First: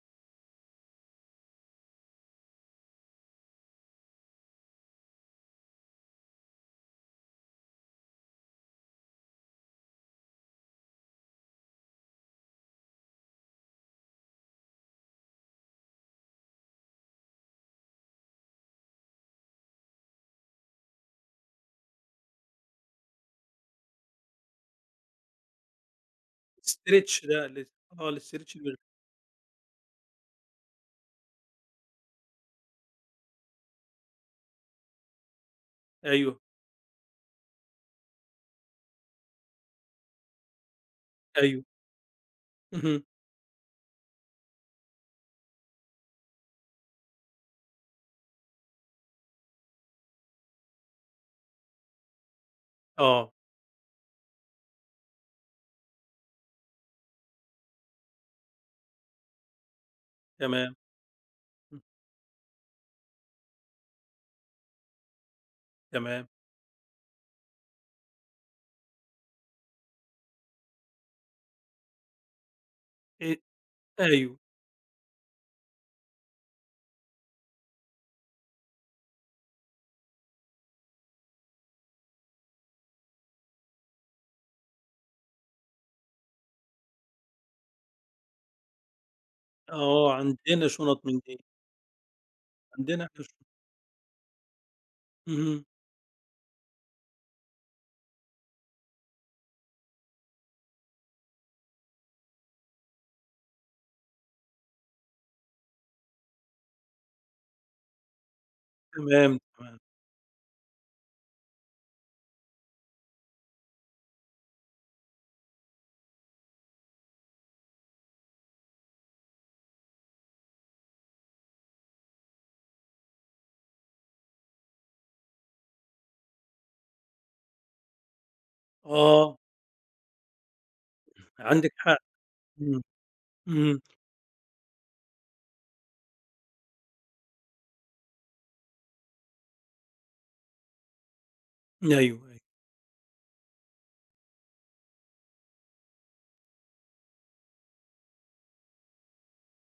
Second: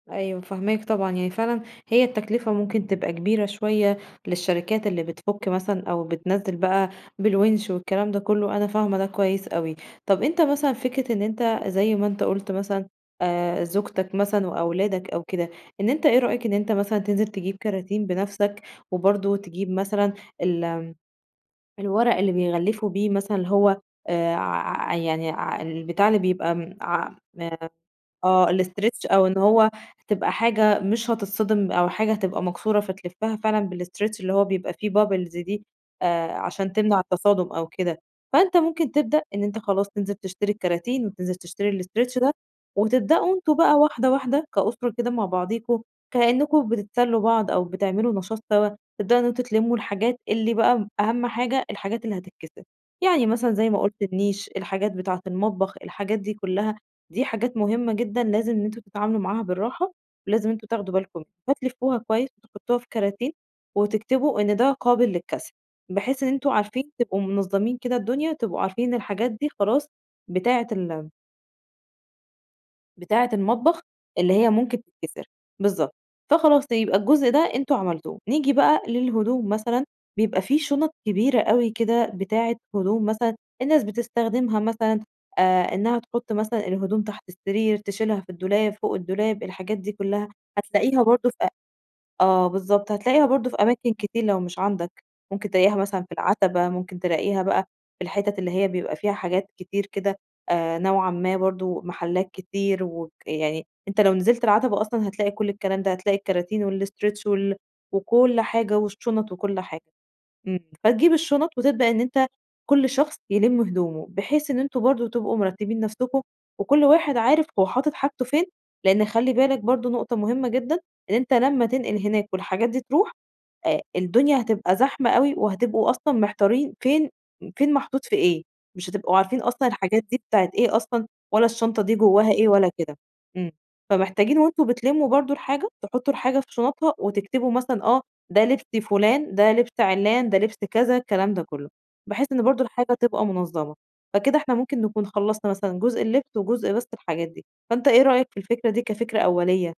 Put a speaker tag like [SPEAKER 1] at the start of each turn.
[SPEAKER 1] أيوه فاهماك طبعًا يعني فعلًا هي التكلفة ممكن تبقى كبيرة شوية للشركات اللي بتفُك مثلًا أو بتنزِّل بقى بالوِنش والكلام ده كلّه، أنا فاهمة ده كويس أوي. طَب أنت مثلًا فكرة إن أنت زي ما أنت قُلت مثلًا آآ، زوجتك مثلًا وأولادك أو كده، إن أنت إيه رأيك إن أنت مثلًا تنزِل تجيب كَراتين بنفسك وبرضه تجيب مثلًا ال الورق اللي بيغلِّفوا بيه مثلًا هو آآ ع يعني ع البتاع اللي بيبقى
[SPEAKER 2] stretch ده ال
[SPEAKER 1] [unintelligible]
[SPEAKER 2] آه،
[SPEAKER 1] آه
[SPEAKER 2] الstretch ال [unintelligible]
[SPEAKER 1] الstretch أو إن هو تبقى حاجة مش هتتصدِم أو حاجة هتبقى مكسورة فتلفَّها فعلًا بالstretch اللي هو بيبقى فيه bubbles دي آآ
[SPEAKER 2] أيوه.
[SPEAKER 1] عشان تمنَع التصادُم أو كده، فأنت ممكن تبدأ إن أنت خلاص تنزِل تشتري الكَراتين وتنزِل
[SPEAKER 2] أيوه.
[SPEAKER 1] تشتري الstretch ده
[SPEAKER 2] اهم.
[SPEAKER 1] وتبدؤوا أنتم بقى وحدة، وحدة كاُسرة كده مع بعضيكم كإنكم بتتسلّوا بعض أو بتعملوا نشاط سوا، تبدؤوا إن أنتم تلمّوا الحاجات اللي بقى أهَم حاجة الحاجات اللي هتتكسِر، يعني
[SPEAKER 2] آه.
[SPEAKER 1] مثلًا زي ما قُلت، النيش، الحاجات بتاعة المطبخ، الحاجات دي كلّها دي حاجات مهمة جدًا لازم إن أنتم تتعاملوا معاها بالرّاحة ولازم أنتم
[SPEAKER 2] تمام.
[SPEAKER 1] تاخدوا بالكم.
[SPEAKER 2] إمم.
[SPEAKER 1] هتلِفّوها كويس وتحطّوها في كَراتين وتكتبوا إن ده قابل للكَسر بحيث
[SPEAKER 2] تمام.
[SPEAKER 1] إن أنتم عارفين تبقوا منظّمِين كده الدنيا، تبقوا عارفين إن الحاجات دي خلاص بتاعة ال بتاعة
[SPEAKER 2] إي
[SPEAKER 1] المطبخ اللي
[SPEAKER 2] أيوه.
[SPEAKER 1] هي ممكن تتكسر. بالضبط. فخلاص يبقى الجزء ده أنتم عملتوه. نيجي بقى للهدوم مثلًا، بيبقى في شُنَط كبيرة أوي كده بتاعة هدوم مثلًا الناس بتستخدمها مثلًا آآ، إنها تحُط مثلًا الهدوم تحت السرير، تشِيلها في الدولاب، فوق الدولاب، الحاجات دي
[SPEAKER 2] آه،
[SPEAKER 1] كلّها،
[SPEAKER 2] عَندنا شُنط
[SPEAKER 1] هتلاقيها
[SPEAKER 2] من
[SPEAKER 1] برضه في
[SPEAKER 2] دي.
[SPEAKER 1] أ آه بالضبط،
[SPEAKER 2] عَندنا إحنا
[SPEAKER 1] هتلاقيها
[SPEAKER 2] شُن
[SPEAKER 1] برضه في أماكن كتير لو مش عَندك، ممكن
[SPEAKER 2] اهم.
[SPEAKER 1] تلاقيها مثلًا في العَتَبة، ممكن تلاقيها بقى في الحِتَت اللي هي بيبقى فيها حاجات كتير كده آآ نوعًا ما برضه، محلّات كتير وك يعني أنت لو نزِلت العَتَبة أصلًا هتلاقي كلّ الكلام ده، هتلاقي الكَراتين والstretch وال وكلّ حاجة والشُّنَط
[SPEAKER 2] تمام،
[SPEAKER 1] وكلّ
[SPEAKER 2] تمام.
[SPEAKER 1] حاجة، إمم، فتجيب الشُّنَط وتبدأ إن أنت كلّ شخص يلِم هدومه بحيث إن أنتم برضه تبقوا مِرتّبين نفسكم وكلّ واحد عارف هو حاطط حاجته فين لأن خلّي بالك برضه نقطة مهمة جدًا إن أنت لما تنقِل هناك والحاجات دي ترُوح آآ، الدنيا هتبقى زحمة أوي وهتبقوا أصلًا محتارين فين فين محطوط في إيه، مش هتبقوا
[SPEAKER 2] آه.
[SPEAKER 1] عارفين أصلًا الحاجات دي بتاعة إيه أصلًا ولا
[SPEAKER 2] عندِك
[SPEAKER 1] الشنطة دي
[SPEAKER 2] حق.
[SPEAKER 1] جوّاها إيه ولا
[SPEAKER 2] إمم،
[SPEAKER 1] كده. إمم،
[SPEAKER 2] إمم.
[SPEAKER 1] فمحتاجين وأنتم بتلِمّوا برضه الحاجة تحطّوا الحاجة في شُنطها وتكتبوا مثلًا، آه ده لِبس فلان، ده لبس عِلّان، ده لِبس كذا، الكلام ده كلّه،
[SPEAKER 2] أيوه،
[SPEAKER 1] بحيث
[SPEAKER 2] أيوه.
[SPEAKER 1] إن برضه الحاجة تبقى منظَّمة فكده إحنا ممكن نكون خلّصنا مثلًا جزء اللِّبس وجزء بس الحاجات دي، فأنت إيه رأيك في الفكرة دي كفكرة أوليّة؟